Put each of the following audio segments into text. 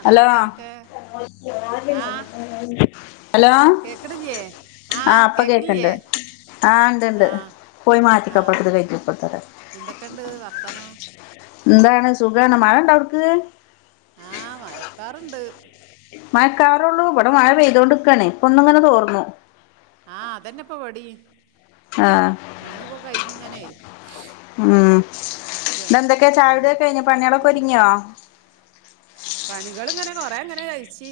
എന്താ ഹലോ വർത്താനൊക്കെ? ആ ഹലോ കേക്കണില്ലേ ആ ഇപ്പ കേക്കണ്ട്. ആ ഉണ്ട്ണ്ട്. ആ പോയി മാറ്റി ആ കപ്പടുട്ടത് കൈത്തിപ്പെടുത്തരാ എന്തൊക്കെണ്ട് വർത്താനം എന്താണ് സുഖാണ് മഴ ഇണ്ട അവടക്ക് ആഹ് മയക്കാറുണ്ട്. മഴക്കാറുള്ളൂ? ഇവിടെ മഴ പെയ്തോണ്ട് ഇക്കാണേ ഇപ്പ ഒന്നങ്ങനെ തോർന്നു. ആ അതന്നെ ഇപ്പൊവിടീം ആ ഒന്നുപ്പൊ കഴിഞ്ഞിങ്ങനെ. ഉം ഇരിക്കാ ഇന്നെന്തൊക്കെയാ ഉം ചായുടിയൊക്കെ കഴിഞ്ഞോ പണികളൊക്കെ ഒതുങ്ങിയോ? പണികൾ ഇങ്ങനെ കൊറെ ഇങ്ങനെ കഴിച്ച്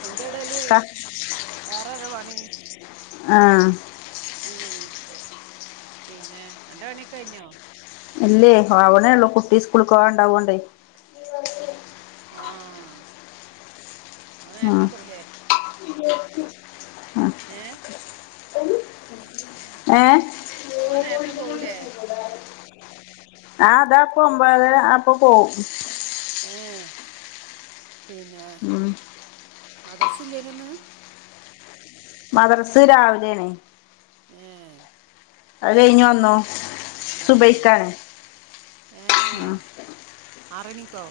അയിന്റെടേല് ക- വേറെ ഒരോപണി ആ മ്മ് പിന്നെ ആന്റെ പണിയൊകഴിഞ്ഞോ ഇല്ലേ ആവ്ണേള്ളൂ കുട്ടി സ്കൂളക്ക് പോവാണ്ടാവോണ്ടേ ആ ഓൻ ഉം. നേര്ത്തെ പോവൂലേ ഏ ഏ ഓൻ നേരത്തെ പോവൂലേ ആ ഇതാപം ഒമ്പതര അപം പോവും ഏ പിന്ന് മ്മ് മദർസില്ലേനിയൊന്ന് മദർസ് രാവിലേണ്‌ ഏ അത് കയ്ഞ്ഞു വന്നു ആ സുബഹിക്കാണ് ഏ ആറണിക്കോ?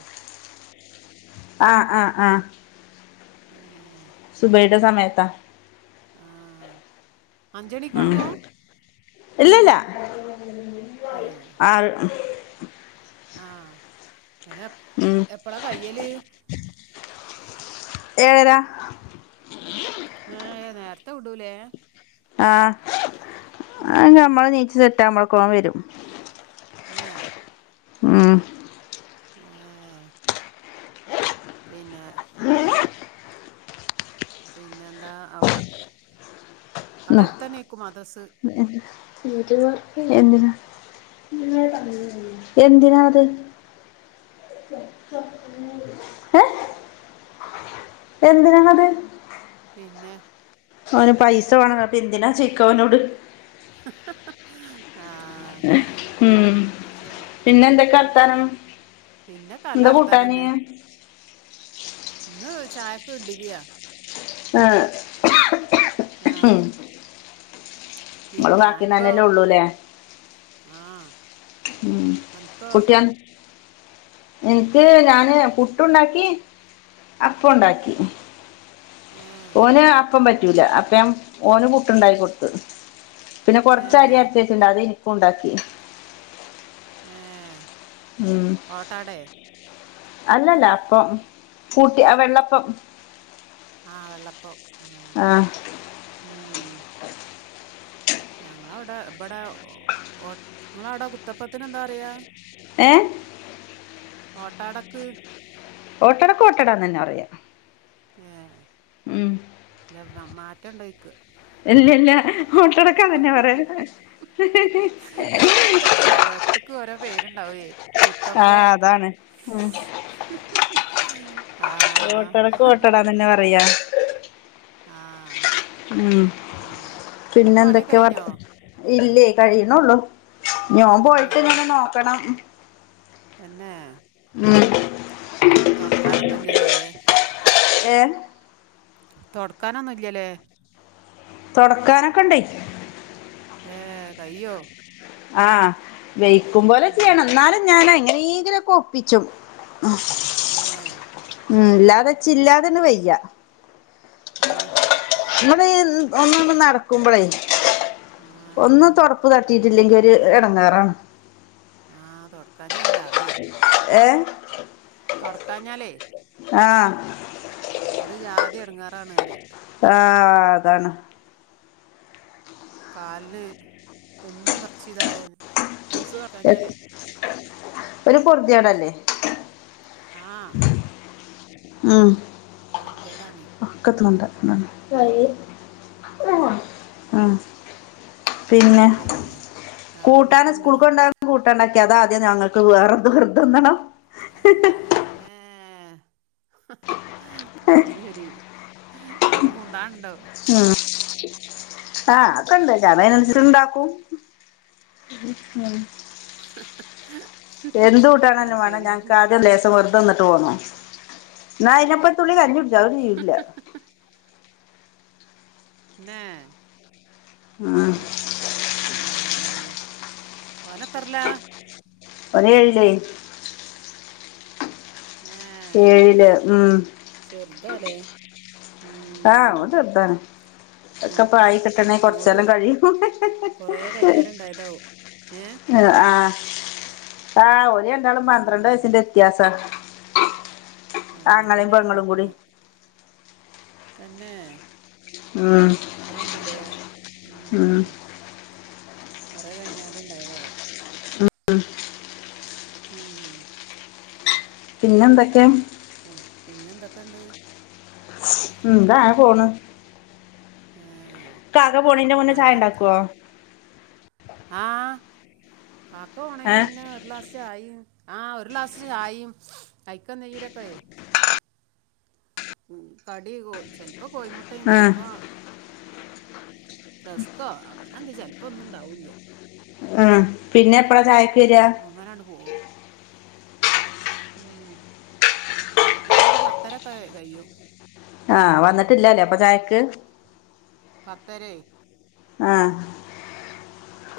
ആ ആ ആ [inaudible] സുബയിടെ സമയത്താ ആ ഉം അഞ്ചണിക്കൊട്ങ്ങൂ ഇല്ലല്ല ആഹ് ആഹ് എപ് ഉം എപ്പളാ കയ്യല്? ഏഴര ഏഹ് ഏഹ് നേര്ത്തെ വിടുലേ ആഹ് അത് ഞമ്മള് നീച്ചി സെറ്റാവുമ്പൾക്കോൻ വെരും. ആഹ് ആഹ് ഉം പിന്നെ പിന്നെന്താ അവട ന്നാ അവടെട്ത്തെന്നേയ്ക്കും മദസ്സ്. എന്തിനാ എന്തിനാത് ഏ എന്തിനാണത് പിന്നെ ഓന് പൈസ വേണംന്ന് അപ്പെന്തിനാ ചോയ്ക്കാ ഓനോട് ആ ഉം അത് ശരി പിന്നെന്തെക്കെ വർത്താനം? പിന്നെ കല എന്താ കൂട്ടാന്? അർത്താനന്നെ ഇന്ന് ചായക്ക് ഇഡ്ഡ്‌ല്യാ ആഹ് ആഹ് ഇങ്ങളും പിന്നെ അൻക്കോ കാക്കിംതന്നെല്ലേ ഒള്ളൂല്ലേ. ആഹ് ഉം അൻക്കോ കുട്ട്യാൻ ഇൻക്ക് ഞാന് പുട്ടുണ്ടാക്കി. അപ്പൊണ്ടാക്കി. ഏഹ് ഓന് അപ്പം പറ്റൂല. അപ്പ ഞാൻ ഓന് പുട്ട്ണ്ടാകി കൊട്ത്ത്. പിന്നെ ഏഹ് കൊർച്ചരിയര്ചെച്ണ്ടായതിൻക്കുണ്ടാക്കി. ഓട്ടടെ അല്ലല്ല അപ്പൊം കൂട്ടി അഹ് വെള്ളപ്പം. ആഹ് വെള്ളപ്പം ആഹ് ആ ഉം ഞങ്ങളവ്ടെ ബെടെ ഓ നങ്ങളവിടെ കുത്തപ്പത്തിന് എന്താ പറയാ? ഏഹ് ഓട്ടടക്ക്. ഓട്ടടക്ക് ഓട്ടടാന്ന്ന്നെ പറയാ. ഏഹ് ഉം ഇല്ല വ മാറ്റണ്ടോയ്ക്ക. ഇല്ലല്ല ഓട്ടടക്ക് അതന്നെ പറയാ. ചെലോട്ത്ക്ക് ഓരോ പേരുണ്ടാവേ ആ കുത്തപ്പം. അതാണ് ഉം ആഹ് ഓട്ടടക്ക് ഓട്ടടാന്ന്ന്നെ പറയാ. ആഹ് ഉം പിന്നെ പിന്നെ അന്റെ പണിയൊക്കെ എന്തൊക്കെ വർ കഴിഞ്ഞോ ഇല്ലേ കഴിയ്ണെള്ളൂ. ഇഞ്ഞോൻ പോയ്ട്ട് ഇങ്ങനെ ന്നോക്കണം. തന്നേ ഉം. തൊടക്കാനൊന്നും ഇല്ലല്ലോല്ലേ. എൻ. തൊടക്കാനൊന്നും ഇല്ലല്ലേ. തൊടക്കാനൊക്കെ ഇണ്ടെയ് ഏ കയ്യോ. ആ വെയ്ക്കും പോലെ ഉം. ചെയ്യണം. എന്നാലും ഞാന് എങ്ങനേങ്കിലൊക്കെ ഒപ്പിച്ചും ഏ. എല്ലാതെ ച്ചില്ലാതനെ വയ്യ അത് നമ്മളി ന്ന് ഒന്ന്ണ്ട് നടക്കുമ്പളേ ആ ഒന്ന് അതന്നെ തൊടപ്പ് കാട്ടീട്ടില്ലങ്കെ ര് എടങ്ങേറാണ്. ആ തൊടക്കാ ഞാ ഒരു ജാതിയ. ഏ തൊടക്കാഞ്ഞാലേ. ആ ഒരു ജാതി എടങ്ങാറാണ്റിയ. ആ അതാണ്. കാലിന് എന്നും നിറച്ച് ഇതായ രിസ്സ്‌ കാട്ടാഞ്ഞാലേ ഒര് പൊർത്യേടല്ലേ ആ ഉം വെറുതേടാണ് ഒക്ക തിന്നണ്ട ഇങ്ങട് പി- കൊണ്ട ഉം പിന്നെ കൂട്ടാന് വേറെന്തൊക്കെയുണ്ട് സ്കൂൾക്ക് കൊണ്ടാവാൻ കൂട്ടണ്ടാക്കി. അതാ ആദ്യം ഞങ്ങൾക്ക് വേറെന്ത് വിർത് ന്നണം. ഏ അത് സരി ഇപ്പഞ്ഞി കൂണ്ടാണ് ണ്ടോ? ഉം ആ അക്കൊണ്ട് ഞാൻ അയ്നനുസരിച്ച് ഏ ഇണ്ടാക്കും. എന്ത് അത് കൂട്ടാണെന്നും വേണം ശരി ഞങ്ങക്ക് ആദ്യം ലേസം വെറുത തിന്നിട്ട് പോണോ. ന്ന അയ്നൊപ്പരുതുള്ളി കഞ്ഞി കുടിച്ച അതൊന്നും ചെയ്യൂല. എനേ ആ ഓൻ എത്തർലാ. ഓൻ ഏഴില്. ഏ ഏഴില് ഉം. ചെറുതാലേ ആ ഉം, ഓൻ ചെർതാണ്. മോ ഒക്കെപ്പായി കിട്ടണെ മോള് കൊറച്ചാലം കഴിയും കൊറേ കഴിഞ്ഞാലുണ്ടായതാവും ഏ ആ ആ ആ ഓര് രണ്ടാളും പന്ത്രണ്ട് ഉം, വയസ്സിന്റെ വ്യത്യാസാ ആ ആങ്ങളേം അതന്നെ ഞാൻ പെങ്ങളും കൂടി നോക്കണത് തന്നെ ഉം അത്രണ്ട്ലേ ഉം കൊറേ കഴിഞ്ഞാണ്ട് ഇണ്ടായതാവും ഉം ഉം ഉംം പിന്നെ എന്തൊക്കെ പിൻ പിന്നെന്തൊക്ക്ണ്ട്? ഉം ന്താ പോണ് ഏ കാക്ക പോണെയ്ന്റെ മുന്നേ നല്ല വർത്ത ചായണ്ടാക്കോ? ആ കാക്ക പോണേൻ്റെ ഏഹ് മുന്നേ ഒരു ഗ്ലാസ് ചായേം ആ ഒരു ഗ്ലാസ് ചായയും കയ്ക്കാൻ നീരൊക്കെ [unintelligible] ഉം കടി കോ ചെലപ്പോ കോയിമുട്ടേം ആഹ് ചെലപ്പോ റസ്കോ അങ്ങനെ എന്ത് ചെലപ്പോ ഒന്നും ഉണ്ടാവൂല ആ പിന്നെ എപ്പഴാ ചായ അങ്ങനങ്ങട് പോവും ഉം പിന്നൊരു പത്തരൊക്കെ കയും ആ വന്നിട്ടിലാല്ലേ അപ്പൊ ചായക്ക് പത്തരേ ആ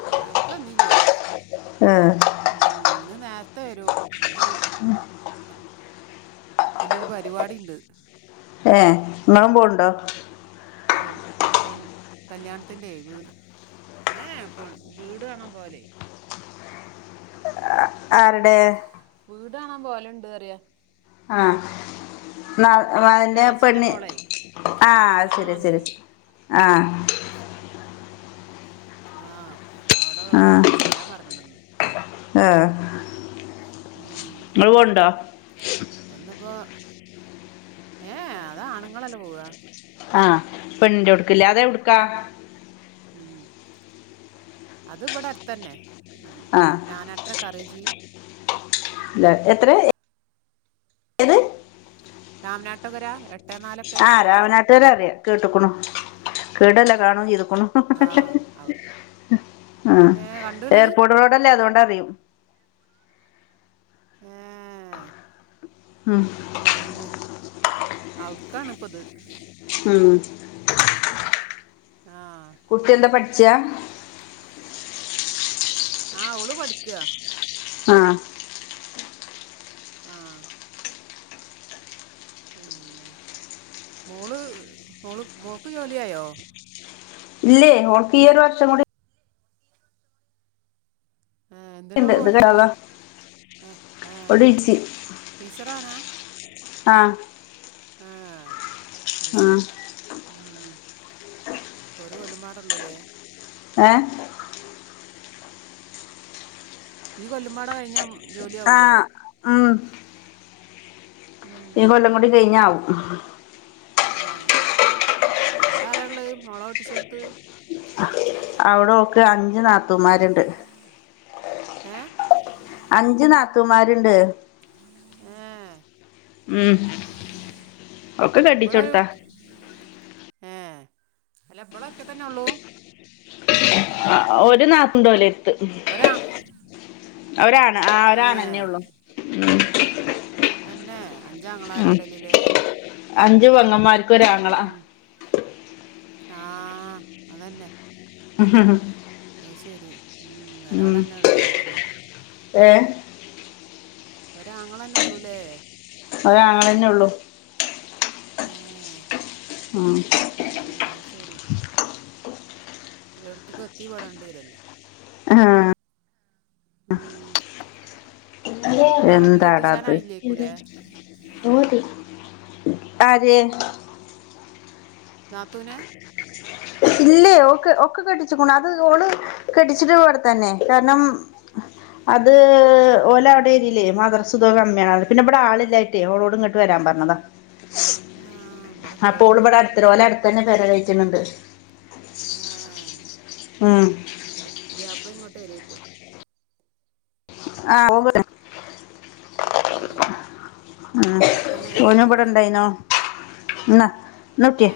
ചായക്കൊന്നില്ല ഏഹ് ഉം ഇന്ന് നേരത്തെ വരും ഇന്ന് അയ്നൊരു പരിപാടീണ്ട് ഏ നിങ്ങളും പോണ്ടോ? പെൺ കല്യാണത്തിന്റെ വീട് ഏ പോണ് വീട് കാണാൻ പോവല് ആരടെ? പോവല്ണ്ട് പറയാ ആ [unintelligible] അതിന്റെ എളച്ചന്റെ പെണ്ണ് മോളെ ആ കാണാൻ ശര്യാ വന്നിനി ശര്യാ ആ ആ അപ്പൊ അവിടെ ചെല്ലാൻ പറഞ്ഞേക്കണിന്ന് ആ ഉം ഇങ്ങള് പോണ്ടോ? അപ്പൊ ഇന്നിപ്പോ ഏ അതാണുങ്ങളല്ലേ പോവാ ആ പെണ്ണിന്റോടക്കല്ലേ അതെവിടക്കാ? ഉം അത് ഇവിടെ അടുത്തന്നെ ആഹ് നാനാട്ടര കറജി എത്ര ഏത് രാമനാട്ടുകര എട്ട് ആ രാമനാട്ടുക്കര അറിയാം കേട്ട്ക്കുണു കേടല്ല കാണുംചെയ്തു ക്കുണു ആ അവിടെ ആ ഏ കണ്ടണ് എയർപോർട്ട് റോഡല്ലേ അതോണ്ട് അറിയും ഏ ഉം അതന്നെ അവിടുക്കാണ് ഇപ്പൊ ഇത് ഉം ആ കുട്ടി എന്താ പഠിച്യാ ആ അവള് പഠിക്കാ ആ ആഹ് പിന്നെ മോള് മോള് മോൾക്ക് ജോലിയായോ ഇല്ലേ ഓൾക്ക് ഈ ഒരു വർഷം കൂടി ആ എന്തിനാ ഉണ്ട് അവള് ഇത് പഠിക്ക്ണെ കേട്ടാ ഏ ഏ ഒടിച്ചി ടീച്ചറാവാനാ ആഹ് ആഹ് അത് ശരി ആ ഉം ഇപ്പൊ ഒരു കൊല്ലുംപാടുള്ളൂല്ലേ ഏ ഈ കൊല്ലമ്പാടെ കഴിഞ്ഞ ആഹ് ഉം ഈ ഉം. കൊല്ലംകുടി കഴിഞ്ഞാവും ഏ അവിടെ ആരാള്ളെ മോളെ കെട്ടിച്ചോടുത്ത് അവിടെ ഒക്കെ അഞ്ചു നാത്തൂമാരുണ്ട് ഏ അഞ്ചു നാത്തുമാരുണ്ട് ഏ ഉം ഒക്കെ കെട്ടി ഇവിടെ ഒരു ച്ചൊട്ത്താ ഏ അല്ല ബള് ഒറ്റക്കന്നെ ഉള്ളൂ ആ ഒരു നാത്തൂനോലെര് ഒരാ ഒരാണ് ആ ഏ ഒരാണെന്നെ ഉള്ളൂ എന്നെ അഞ്ചാങ്ങളാരെ ഇടലിലേ അഞ്ചു പെങ്ങന്മാർക്ക് ഒരാങ്ങളാ ആഹ് അതെന്നെ അത് ശരി ഉം ഉം. ഒരാളന്നെ ഉള്ളു പോന് ഏ ഒരാങ്ങളെന്നെ ള്ളൂലേ ഒരാങ്ങളെന്നെ ഉള്ളു ആഹ് ഉം. ഉം അത് ശരി എല്ലോട്ത്ത്ക്കും എത്തി പെടേണ്ടി വരല്ലോ ആഹ് ഉം ഒരാളെ ഇനി എന്താട കെട്ടിച്ചാനായില്ലേക്കൂലേ അത് ആര് നാത്തുനെ ഇല്ലേ ഒക്കെ ഒക്കെ കെട്ടിച്ച്ക്ണു അത് ഓള് കെട്ടിച്ചിട്ട് ഇവിടെ തന്നെ കാരണം അത് ഓല അവിടെ എരിയേല് മദർസുംതൊക്കെ കമ്മിയാണ് പിന്നെ ഇവിടെ ആളില്ലായിട്ടെ ഓളോട്ങ്ങോട്ട് വരാ പറഞ്ഞതാ ആ അപോൾ ഇവിടെക്കാവൂലേ ഇവിടെ അടുത്ത ഓലെ അടുത്ത് തന്നെ പെര കേറ്റുന്നുണ്ട് ഉം ആഹ് പുതിയാപ്പളം ഇങ്ങോട്ട് വരേക്കും ആഹ് ഉം ഉം തോന്നെ ഇവിടെ ഇണ്ടായിന്നോ ഏ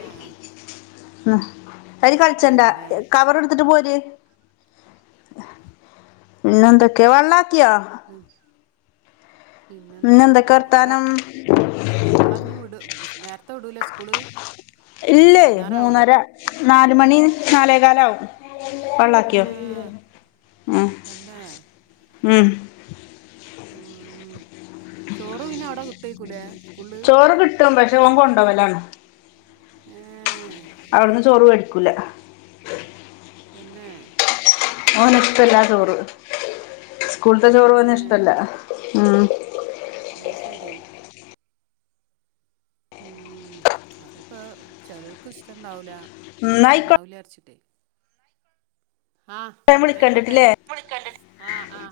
അയ്ല് കളിച്ചണ്ടാ പിന്നെ കവർ എടുത്തിട്ട് പോര് ഇന്നെന്തൊക്കെ വള്ളാക്കിയോ പിന്നെന്താ ആടെ വർത്താനം എപ്പളാഞ്ഞ് വിട് സ് നേ ത്തെ വിടൂലെ സ്കൂള് ഇല്ലോ വൈകുന്നേരം ആവൂലേ മൂന്നരാ നാല് മണി നാലേ കാലാവും പള്ളാ ഏ തന്നെ ഉം ചോറ് പിന്നെ അവടെ കിട്ടേക്കൂല്ലോ ചോറ് കിട്ടും പക്ഷെ ഓൻ കൊണ്ടോവലാണ് ആാ ക്കുല്ലാ തന്നെ ഓന് ഇഷ്ടല്ലാ ചോറ് സ്കൂള്ത്തേ ഏ ചോറ് ഓന് ഇഷ്ടാല്ല ആാ അത് ശെരി ഉം അതിപ്പോ ചെലർക്ക് ഇഷ്ടോണ്ടാവുല്ലാ ന്നാ ആയിക്കോട്ടെ നന്നാവുല്ലാ വിരച്ചിട്ടേ ആാ ഞാൻ ന്നാ കൊട്ടെ വിളിക്കണ്ടിട്ടില്ലേ [unintelligible] ആാ ആാ